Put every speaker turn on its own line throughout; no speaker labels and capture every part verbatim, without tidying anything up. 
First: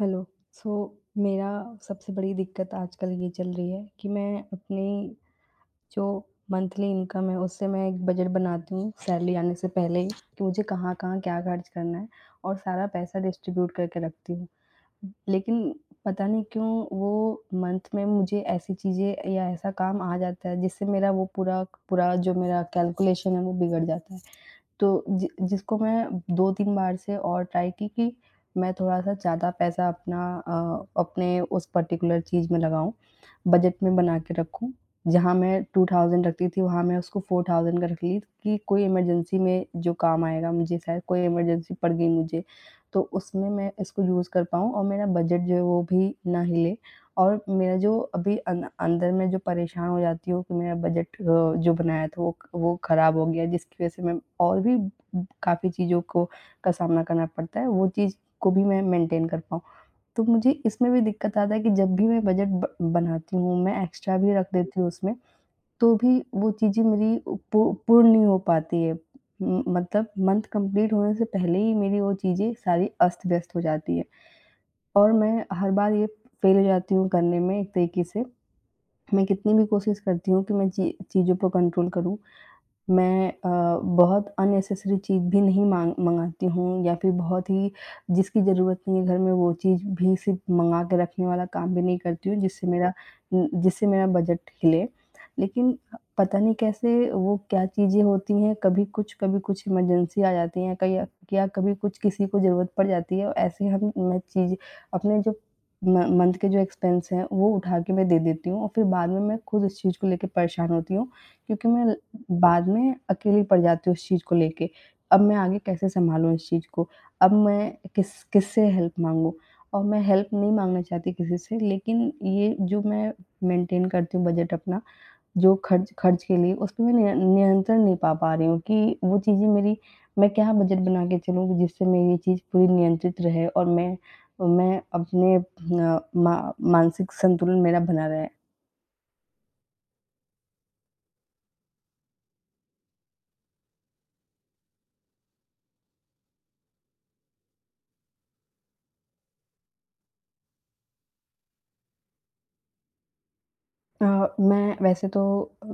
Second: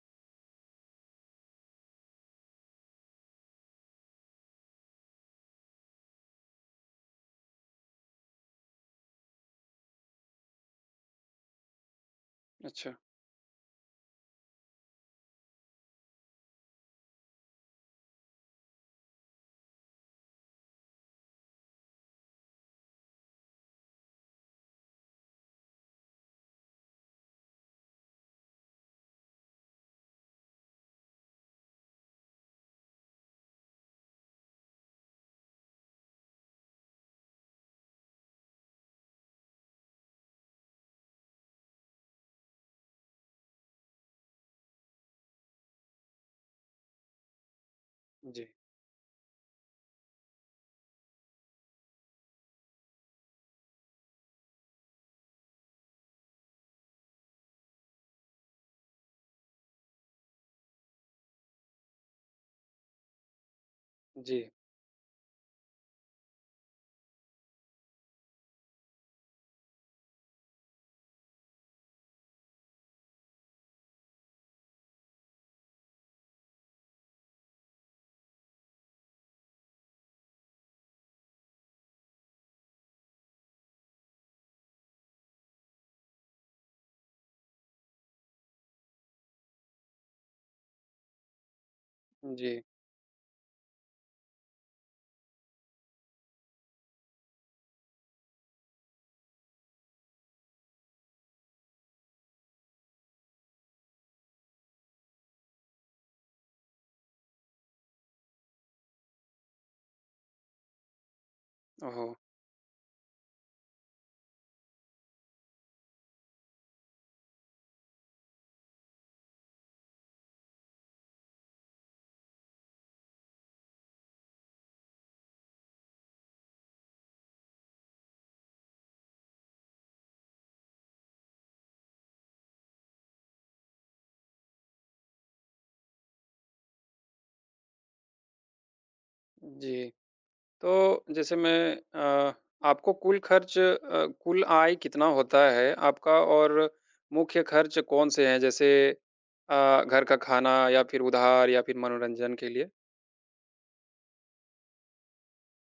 Hello. सो मेरा सबसे बड़ी दिक्कत आजकल ये चल रही है कि मैं अपनी जो मंथली इनकम है, उससे मैं एक बजट बनाती हूँ सैलरी आने से पहले ही, कि मुझे कहाँ-कहाँ क्या खर्च करना है और सारा
अच्छा।
पैसा डिस्ट्रीब्यूट करके रखती हूँ। लेकिन पता नहीं क्यों वो मंथ में मुझे ऐसी चीज़ें या ऐसा काम आ जाता है जिससे मेरा वो पूरा, पूरा जो मेरा कैलकुलेशन है वो बिगड़ जाता है। तो जि जिसको मैं दो तीन बार से और ट्राई की कि मैं थोड़ा-सा ज़्यादा पैसा अपना, अ, अपने उस पर्टिकुलर चीज़ में लगाऊँ, बजट में बना के रखूँ। जहाँ मैं टू थाउज़ेंड रखती थी, वहाँ मैं उसको फ़ोर थाउज़ेंड का रख ली, कि कोई इमरजेंसी में जो काम आएगा मुझे, शायद कोई इमरजेंसी पड़ गई मुझे, तो उसमें मैं इसको यूज़ कर पाऊँ और मेरा बजट जो है वो भी ना हिले। और मेरा जो अभी
जी।
अन अंदर में जो परेशान हो जाती हूँ कि मेरा बजट, अ, जो बनाया था वो वो ख़राब हो गया है, जिसकी वज़ह से मैं और भी काफ़ी चीज़ों को का सामना करना पड़ता है, वो चीज़ को भी मैं मेंटेन कर पाऊँ। तो मुझे इसमें भी दिक्कत आता है कि जब भी मैं बजट ब बनाती हूँ, मैं एक्स्ट्रा भी
जी।
रख देती हूँ उसमें, तो भी वो चीज़ें मेरी पू पूर्ण नहीं हो पाती है। उम, मतलब मंथ कंप्लीट होने से पहले ही मेरी वो चीज़ें सारी अस्त-व्यस्त हो जाती है, और मैं हर बार ये फ़ेल हो जाती हूँ करने में, एक तरीके से। मैं कितनी भी कोशिश करती हूँ कि मैं ची चीज़ों पर कंट्रोल करूँ, मैं अ, बहुत अननेसेसरी चीज़ भी नहीं माँग मँगाती हूँ, या फिर बहुत ही जिसकी ज़रूरत नहीं है घर में वो चीज़ भी सिर्फ़ मँगा के रखने वाला काम भी नहीं करती हूँ,
जी।
जिससे मेरा, उम, जिससे मेरा बजट हिले। लेकिन पता नहीं कैसे वो क्या चीज़ें होती हैं, कभी कुछ, कभी कुछ इमरजेंसी आ जाती है कई, या कभी कुछ किसी को ज़रूरत पड़ जाती है, और ऐसे हम मैं चीज़ अपने जो म मंथ के जो एक्सपेंस हैं वो उठा के मैं दे देती हूँ, और फिर बाद में मैं खुद उस चीज़ को लेके परेशान होती हूँ, क्योंकि मैं
ओहो!
बाद में अकेली पड़ जाती हूँ उस चीज़ को लेके। अब मैं आगे कैसे सँभालूँ इस चीज़ को? अब मैं किस किससे हेल्प माँगूँ? और मैं हेल्प नहीं माँगना चाहती किसी से, लेकिन ये जो मैं मेंटेन करती हूँ बजट अपना, जो खर्च खर्च के लिए उस पे मैं निय नियंत्रण नहीं पा पा रही हूँ, कि वो चीज़ें मेरी, मैं क्या बजट बना के चलूँ जिससे मेरी ये चीज़ पूरी नियंत्रित रहे और मैं मैं अपने, अ, मा मानसिक संतुलन मेरा बना रहे।
जी, तो जैसे मैं अ, आपको कुल खर्च, अ, कुल आय कितना होता है आपका और मुख्य खर्च कौन-से हैं? जैसे अ, घर का खाना या फिर उधार या फिर मनोरंजन के लिए?
अ, मैं वैसे तो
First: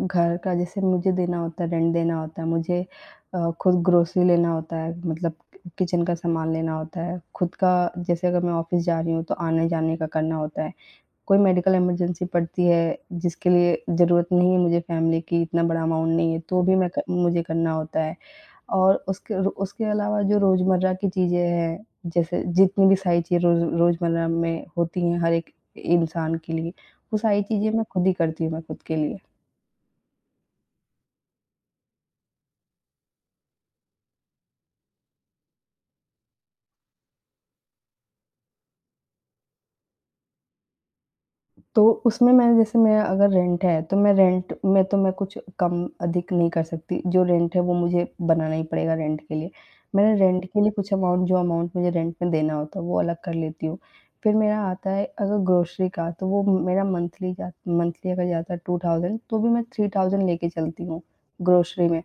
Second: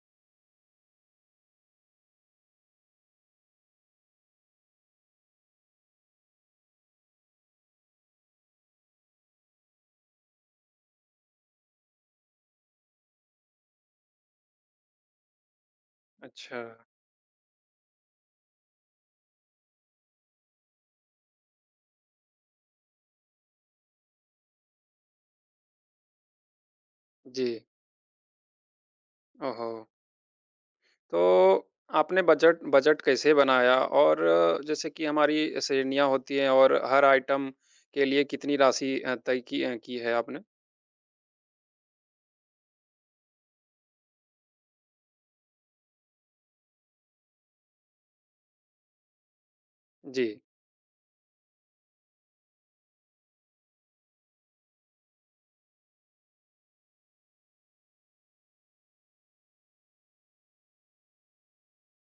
घर का जैसे मुझे देना होता है, रेंट देना होता है, मुझे अ, खुद ग्रोसरी लेना होता है, मतलब किचन का सामान लेना होता है, खुद का। जैसे अगर मैं ऑफ़िस जा रही हूँ, तो आने-जाने का करना होता है। कोई मेडिकल इमरजेंसी पड़ती है, जिसके लिए ज़रूरत नहीं है मुझे फैमिली की, इतना बड़ा अमाउंट नहीं है, तो
अच्छा।
भी मैं क मुझे करना होता है। और उसके, उसके अलावा जो रोज़मर्रा की चीज़ें हैं, जैसे जितनी भी सारी चीज़ें रोज़ रोज़मर्रा में होती हैं हर एक इंसान के लिए, वो सारी
जी।
चीज़ें मैं खुद ही करती हूँ, मैं खुद के लिए।
ओहो! तो आपने बजट बजट कैसे बनाया? और जैसे कि हमारी श्रेणियाँ होती हैं और हर आइटम के लिए कितनी राशि अ, तय की अ, की है आपने?
तो उसमें मैंने जैसे मेरा अगर रेंट है, तो मैं रेंट में तो मैं कुछ कम अधिक नहीं कर सकती। जो रेंट है वो मुझे बनाना ही पड़ेगा, रेंट के लिए। मैंने
जी।
रेंट के लिए कुछ अमाउंट, जो अमाउंट मुझे रेंट में देना होता है वो अलग कर लेती हूँ। फिर मेरा आता है अगर ग्रोसरी का, तो वो मेरा मंथली जा मंथली अगर जाता है टू थाउज़ेंड, तो भी मैं थ्री थाउज़ेंड लेके चलती हूँ ग्रोसरी में।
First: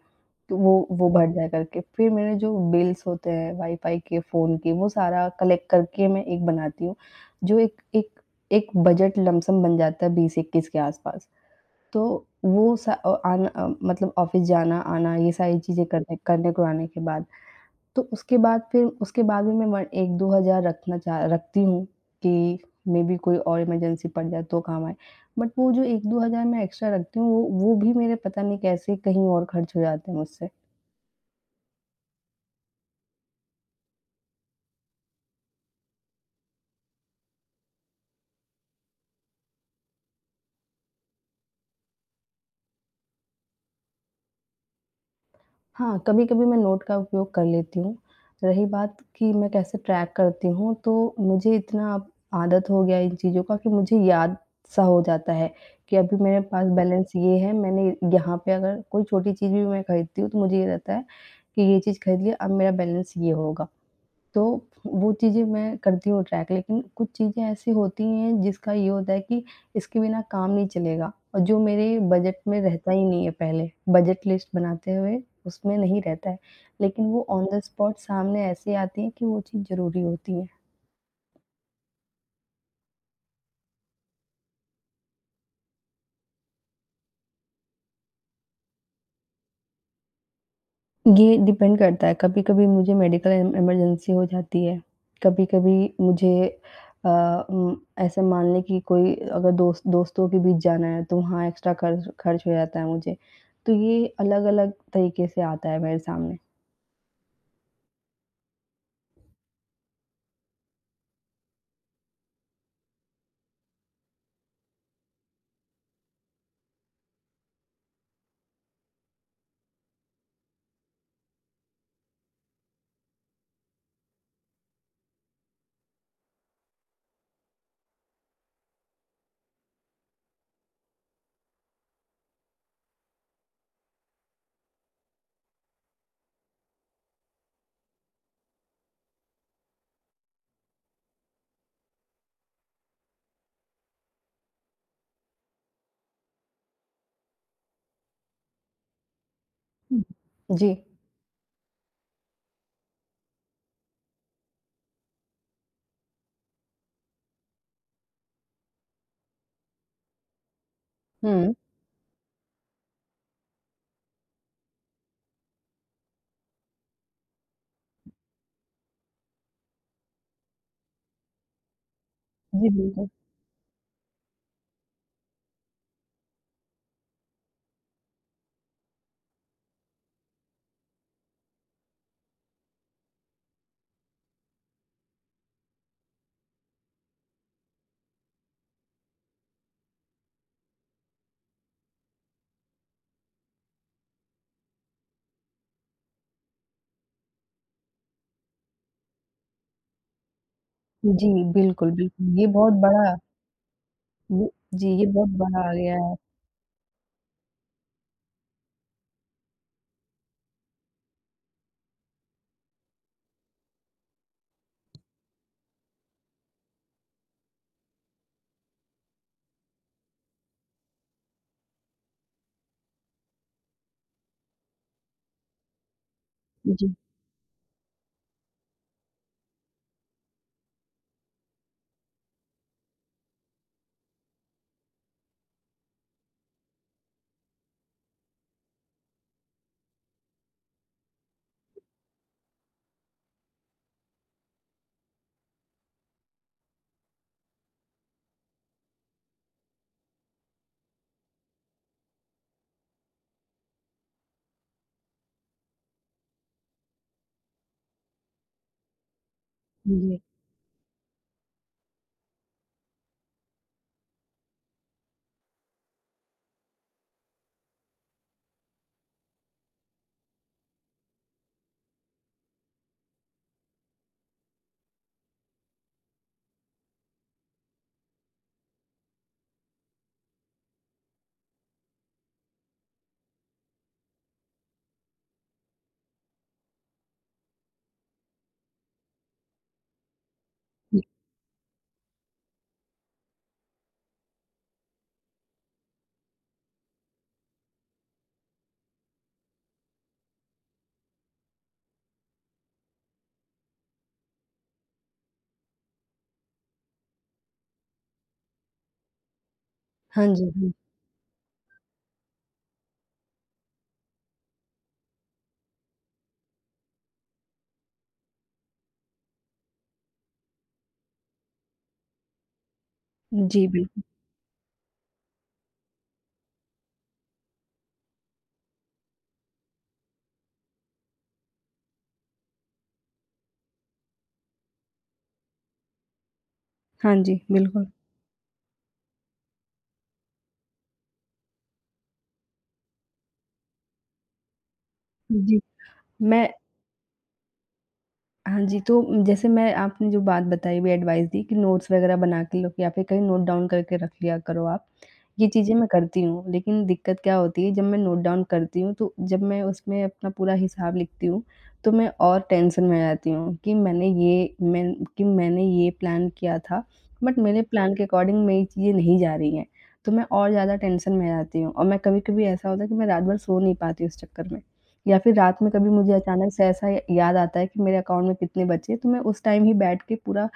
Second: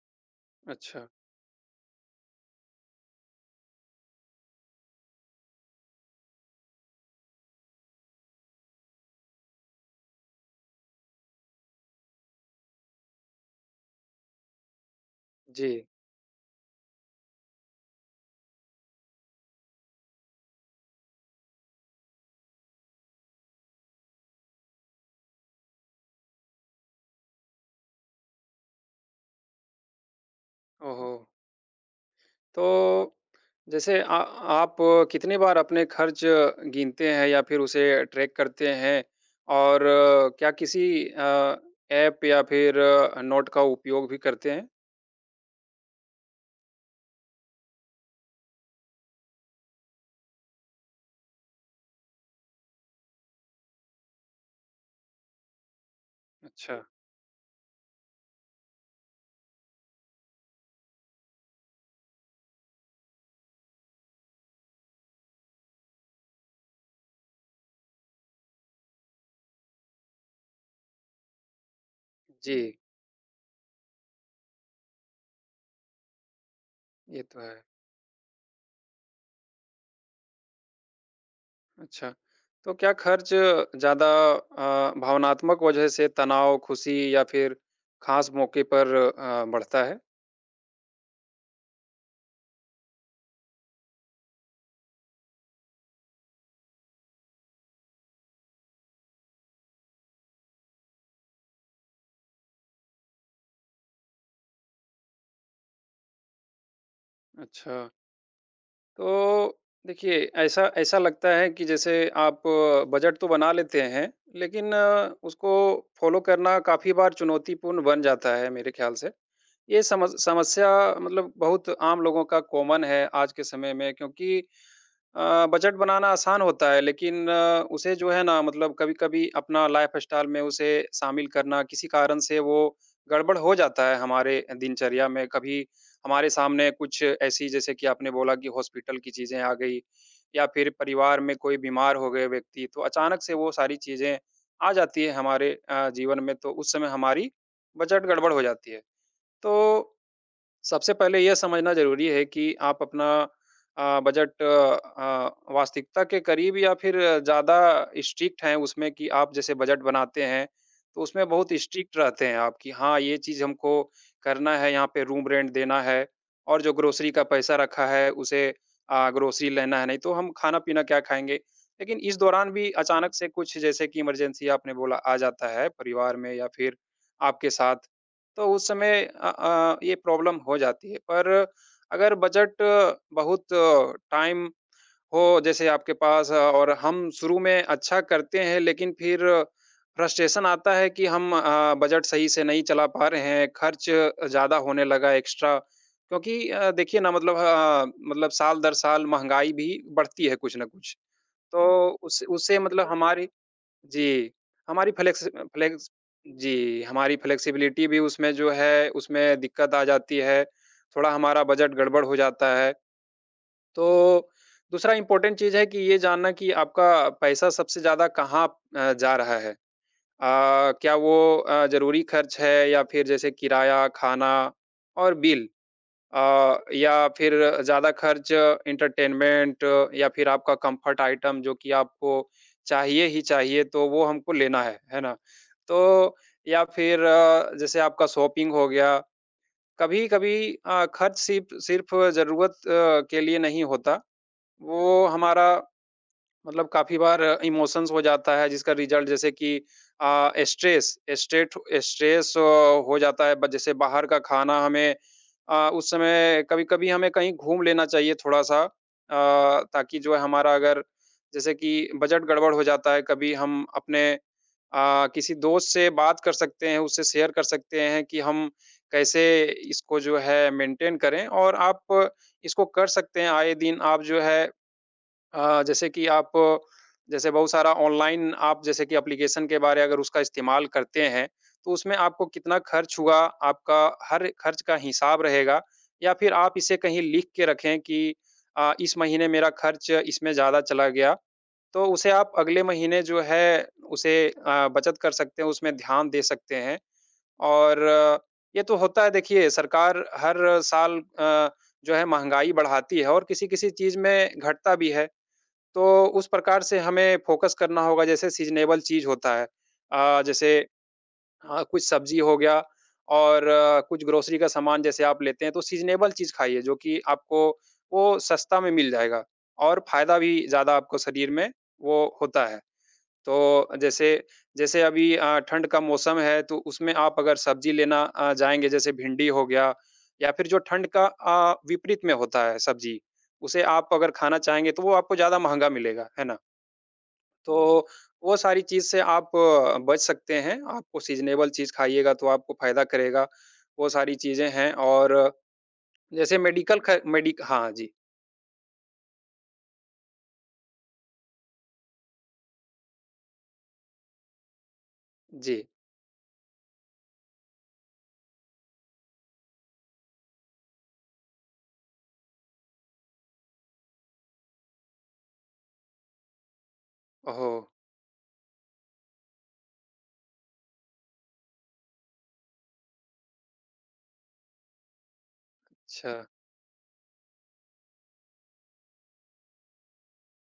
तो वो,
अच्छा।
वो भर जाया करके। फिर मेरे जो बिल्स होते हैं वाई-फाई के, फ़ोन के, वो सारा कलेक्ट करके मैं एक बनाती हूँ। जो एक एक एक बजट लमसम बन जाता है बीस इक्कीस के आसपास। तो वो, स अ, आना, अ, मतलब ऑफ़िस जाना, आना, ये सारी
जी।
चीज़ें करने करने को आने के बाद। तो उसके बाद, फिर उसके बाद भी मैं वन एक दो हज़ार रखना चाह रखती हूँ, कि मेबी कोई और इमरजेंसी पड़ जाए तो काम आए। बट वो जो एक दो हज़ार मैं एक्स्ट्रा रखती हूँ, वो वो भी मेरे पता नहीं कैसे कहीं और खर्च हो जाते हैं मुझसे।
ओहो! तो जैसे आ आप कितनी बार अपने खर्च गिनते हैं या फिर उसे ट्रैक करते हैं? और अ, क्या किसी अ, ऐप या फिर अ, नोट का उपयोग भी करते हैं?
हाँ, कभी-कभी मैं नोट का उपयोग कर लेती हूँ। रही बात कि मैं कैसे ट्रैक करती हूँ, तो मुझे इतना अब आदत हो गया है इन चीज़ों का, कि मुझे याद सा हो जाता है कि अभी मेरे पास
अच्छा।
बैलेंस ये है। मैंने यहाँ पे अगर कोई छोटी चीज़ भी मैं खरीदती हूँ, तो मुझे ये रहता है कि ये चीज़ खरीद लिया, अब मेरा बैलेंस ये होगा। तो, वो चीज़ें मैं करती हूँ ट्रैक, लेकिन कुछ चीज़ें ऐसी होती हैं जिसका ये होता है कि इसके बिना काम नहीं चलेगा, और जो मेरे बजट में
जी।
रहता ही नहीं है पहले, बजट लिस्ट बनाते हुए उसमें नहीं रहता है। लेकिन
ये
वो
तो
ऑन द
है।
स्पॉट सामने ऐसे आती है कि वो चीज़ ज़रूरी होती है।
अच्छा, तो क्या खर्च ज़्यादा अ, भावनात्मक वजह से तनाव, खुशी या फिर खास मौके पर अ, बढ़ता है?
ये डिपेंड करता है, कभी-कभी मुझे मेडिकल इम इमरजेंसी हो जाती है, कभी-कभी मुझे, अ, उम, ऐसे मान लें कि कोई अगर दोस्त दोस्तों के बीच जाना है, तो वहाँ एक्स्ट्रा खर्च खर्च हो जाता है मुझे, तो ये अलग-अलग तरीके से आता है मेरे सामने।
अच्छा। तो देखिए, ऐसा ऐसा लगता है कि जैसे आप बजट तो बना लेते हैं, लेकिन अ, उसको फ़ॉलो करना काफ़ी बार चुनौतीपूर्ण बन जाता है मेरे ख़्याल से। ये समझ समस्या मतलब बहुत आम लोगों का कॉमन है आज के समय में क्योंकि अ, बजट बनाना आसान होता है लेकिन अ, उसे जो है ना मतलब कभी-कभी अपना लाइफ़स्टाइल में उसे शामिल करना किसी कारण से वो गड़बड़ हो जाता है हमारे दिनचर्या में। कभी हमारे सामने कुछ ऐसी जैसे कि आपने बोला कि हॉस्पिटल की चीज़ें आ गई या फिर परिवार में कोई बीमार हो गए व्यक्ति तो अचानक से वो सारी चीज़ें आ जाती है हमारे अ, जीवन में तो उस समय हमारी बजट गड़बड़ हो जाती है। तो
हुँ। जी,
सबसे पहले ये समझना ज़रूरी है कि आप अपना अ, बजट अ, वास्तविकता के करीब या फिर ज़्यादा स्ट्रिक्ट हैं उसमें कि आप जैसे बजट बनाते हैं, तो उसमें बहुत
हुँ,
स्ट्रिक्ट रहते हैं आप कि हाँ, ये चीज़ हमको करना है, यहाँ पे रूम रेंट देना है और जो ग्रोसरी का पैसा रखा है, उसे अ, ग्रोसरी लेना है, नहीं तो हम खाना-पीना क्या खाएँगे? लेकिन इस दौरान
जी
भी
बिल्कुल।
अचानक से कुछ जैसे कि इमरजेंसी आपने बोला आ जाता है परिवार में या फिर आपके साथ तो उस समय अ अ, ये प्रॉब्लम हो जाती है। पर अगर बजट बहुत टाइम हो जैसे आपके पास अ, और हम शुरू में अच्छा करते हैं लेकिन फिर फ्रस्ट्रेशन आता है कि हम अ, बजट सही से नहीं चला पा रहे हैं, खर्च ज़्यादा होने लगा एक्स्ट्रा क्योंकि अ, देखिए ना मतलब अ, मतलब साल दर साल महँगाई भी बढ़ती है कुछ न कुछ।
जी,
तो
बिल्कुल,
उस
बिल्कुल, ये
उससे
बहुत
मतलब
बड़ा,
हमारी जी,
ये जी,
हमारी
ये
फ्लेक्स
बहुत बड़ा आ
फ्लेक्स
गया है।
जी, हमारी फ्लेक्सिबिलिटी भी उसमें जो है, उसमें दिक्कत आ जाती है, थोड़ा हमारा बजट गड़बड़ हो जाता है। तो दूसरा इम्पोर्टेंट चीज़ है कि ये जानना कि आपका पैसा सबसे ज़्यादा कहाँ अ, जा रहा है। अ, क्या वो अ, ज़रूरी खर्च है या फिर जैसे किराया, खाना और बिल अ,
जी,
या फिर ज़्यादा खर्च एंटरटेनमेंट या फिर आपका कंफर्ट आइटम जो कि आपको चाहिए ही चाहिए तो वो हमको लेना है, है ना? तो या फिर अ, जैसे आपका शॉपिंग हो गया, कभी-कभी अ, खर्च सिर्फ़ सिर्फ़ ज़रूरत अ, के लिए नहीं होता, वो हमारा मतलब काफ़ी बार इमोशंस हो जाता है जिसका रिज़ल्ट जैसे कि अ, स्ट्रेस स्ट्रेट स्ट्रेस हो जाता है ब जैसे बाहर का खाना हमें अ, उस समय कभी-कभी हमें कहीं घूम लेना चाहिए थोड़ा-सा अ, ताकि जो
जी,
है हमारा अगर जैसे कि बजट गड़बड़ हो जाता है कभी हम अपने अ, किसी दोस्त से बात कर सकते हैं, उससे शेयर कर सकते हैं कि हम कैसे इसको जो है मेंटेन करें और आप इसको कर सकते हैं आए दिन आप जो है अ, जैसे कि आप जैसे बहुत सारा ऑनलाइन आप जैसे कि एप्लीकेशन के बारे अगर उसका इस्तेमाल करते हैं, तो उसमें आपको कितना खर्च हुआ, आपका हर खर्च का हिसाब रहेगा या फिर आप इसे कहीं लिख के रखें कि अ, इस महीने मेरा खर्च इसमें ज़्यादा चला
जी।
गया, तो उसे आप अगले महीने जो है उसे अ, बचत कर सकते हैं, उसमें ध्यान दे सकते हैं। और अ, ये तो होता है देखिए सरकार हर साल अ, जो है महँगाई बढ़ाती है और किसी-किसी चीज़ में घटता भी है। तो उस प्रकार से हमें फ़ोकस करना होगा जैसे सीज़नेबल चीज़ होता है। अ,
हाँ जी,
जैसे
हाँ।
हाँ, कुछ सब्ज़ी हो गया और अ, कुछ ग्रोसरी का सामान जैसे आप लेते हैं तो सीज़नेबल चीज़ खाइए जो कि आपको वो सस्ता में मिल जाएगा और फ़ायदा भी ज़्यादा आपको शरीर में वो होता है।
जी,
तो
बिल्कुल।
जैसे जैसे अभी अ, ठंड का मौसम है तो उसमें आप अगर सब्ज़ी लेना अ, जाएँगे जैसे भिंडी हो गया या फिर जो ठंड का अ, विपरीत में होता है सब्ज़ी, उसे आप अगर खाना चाहेंगे तो वो आपको ज़्यादा महँगा मिलेगा, है ना?
हाँ जी,
तो
बिल्कुल।
वो सारी चीज़ से आप अ, बच सकते हैं। आपको सीज़नेबल चीज़ खाइएगा तो आपको फ़ायदा करेगा, वो सारी चीज़ें हैं और
जी,
जैसे
मैं
मेडिकल ख मेडिक हाँ जी।
हाँ जी, तो जैसे मैं आपने जो बात बताई भी, एडवाइस दी कि नोट्स वगैरह बना के लो, या फिर कहीं नोट डाउन करके रख लिया करो आप। ये
जी।
चीज़ें मैं करती हूँ, लेकिन दिक्कत क्या होती है, जब मैं नोट डाउन करती हूँ तो जब मैं उसमें अपना पूरा हिसाब लिखती हूँ, तो मैं और टेंशन में आ जाती हूँ कि मैंने ये मैं कि मैंने ये प्लान किया था, बट
ओह!
मेरे प्लान के अकॉर्डिंग मेरी चीज़ें नहीं जा रही हैं। तो मैं और ज़्यादा टेंशन में आ जाती हूँ, और मैं कभी-कभी, ऐसा होता है कि मैं रात भर सो नहीं पाती उस चक्कर में। या फिर रात में कभी मुझे
अच्छा।
अचानक से ऐसा याद आता है कि मेरे अकाउंट में कितने बचे हैं, तो मैं उस टाइम ही बैठ के पूरा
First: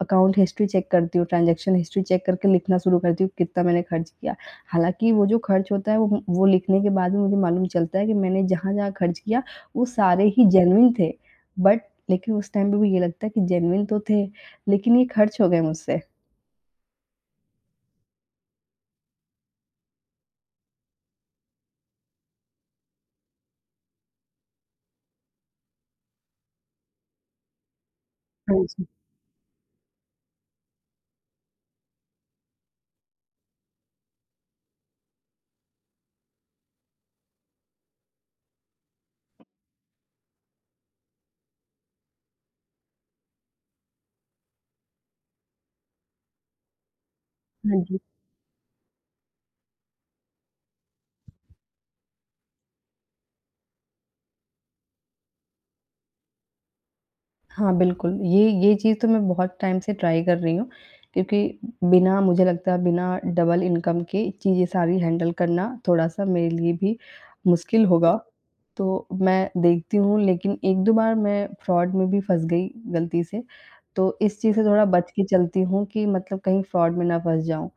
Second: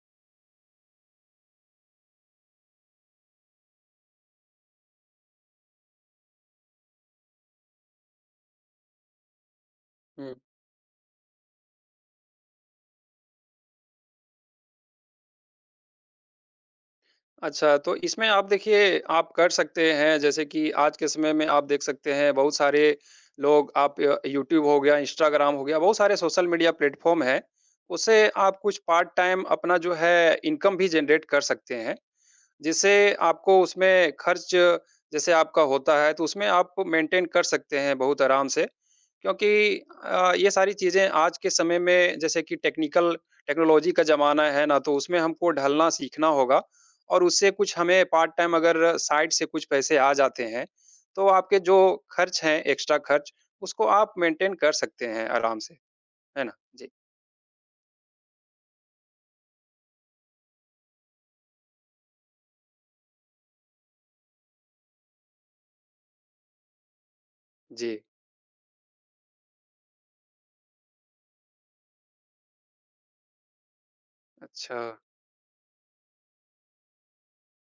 अकाउंट हिस्ट्री चेक करती हूँ, ट्रांज़ैक्शन हिस्ट्री चेक करके लिखना शुरू करती हूँ, कितना मैंने खर्च किया। हालाँकि वो जो खर्च होता है वो वो लिखने के बाद भी मुझे मालूम चलता है कि मैंने जहाँ-जहाँ खर्च किया वो सारे
हुँ।
ही जेन्युइन थे। बट लेकिन उस टाइम पे भी ये लगता है कि जेन्युइन तो थे, लेकिन ये खर्च हो गए मुझसे।
अच्छा, तो इसमें आप देखिए आप कर सकते हैं जैसे कि आज के समय में आप देख सकते हैं बहुत सारे लोग आप अ, यूट्यूब हो गया, इंस्टाग्राम हो गया, बहुत सारे सोशल मीडिया प्लेटफ़ॉर्म हैं। उससे आप
हाँ
कुछ
जी।
पार्ट टाइम अपना जो है इनकम भी जनरेट कर सकते हैं। जिससे आपको उसमें खर्च जैसे आपका होता है, तो उसमें आप मेंटेन कर सकते हैं बहुत आराम से। क्योंकि अ, ये सारी चीज़ें आज के समय में जैसे कि टेक्निकल टेक्नोलॉजी का ज़माना है ना, तो उसमें हमको ढलना सीखना होगा और उससे कुछ
हाँ जी।
हमें पार्ट टाइम अगर साइड से कुछ पैसे आ जाते हैं, तो आपके जो खर्च हैं, एक्स्ट्रा खर्च, उसको आप मेंटेन कर सकते हैं आराम से। है ना? जी।
हाँ, बिल्कुल। ये ये चीज़ तो मैं बहुत टाइम से ट्राई कर रही हूँ, क्योंकि बिना, मुझे लगता है बिना डबल इनकम के चीज़ें सारी हैंडल करना थोड़ा-सा मेरे लिए भी मुश्किल
जी।
होगा। तो मैं देखती हूँ, लेकिन एक दो बार मैं फ्रॉड में भी फँस गई, गलती से। तो इस चीज़ से
अच्छा।
थोड़ा बच के चलती हूँ कि मतलब कहीं फ्रॉड में ना फँस जाऊँ।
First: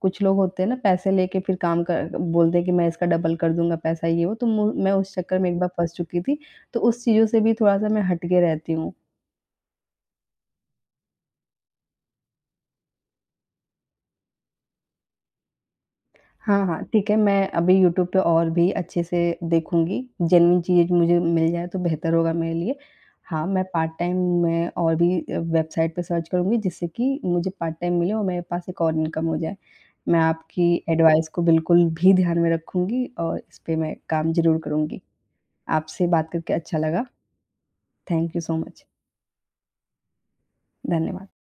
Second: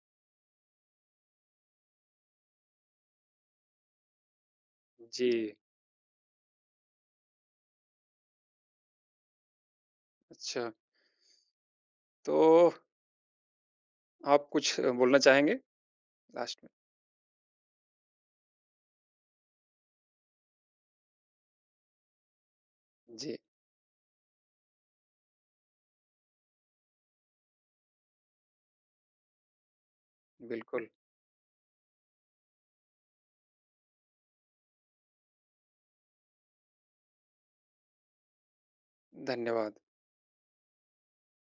कुछ लोग होते हैं ना, पैसे लेके फिर काम कर बोलते हैं कि मैं इसका डबल कर दूँगा पैसा, ये वो, तो मु मैं उस चक्कर में
जी।
एक बार फँस चुकी थी। तो उस चीज़ों से भी थोड़ा-सा मैं हट के रहती हूँ।
अच्छा। तो आप कुछ बोलना चाहेंगे
हाँ,
लास्ट में?
हाँ, ठीक है, मैं अभी यूट्यूब पे और भी अच्छे से देखूँगी, जेन्युइन चीज़ मुझे मिल जाए तो बेहतर होगा मेरे लिए।
जी,
हाँ, मैं पार्ट टाइम में और भी अ, वेबसाइट पे सर्च करूँगी, जिससे कि मुझे पार्ट टाइम मिले और मेरे पास एक और इनकम हो जाए। मैं आपकी
बिल्कुल,
एडवाइस को बिल्कुल भी ध्यान में रखूँगी, और इस पे मैं काम ज़रूर करूँगी। आपसे बात करके अच्छा लगा। Thank you so much.
धन्यवाद।
धन्यवाद।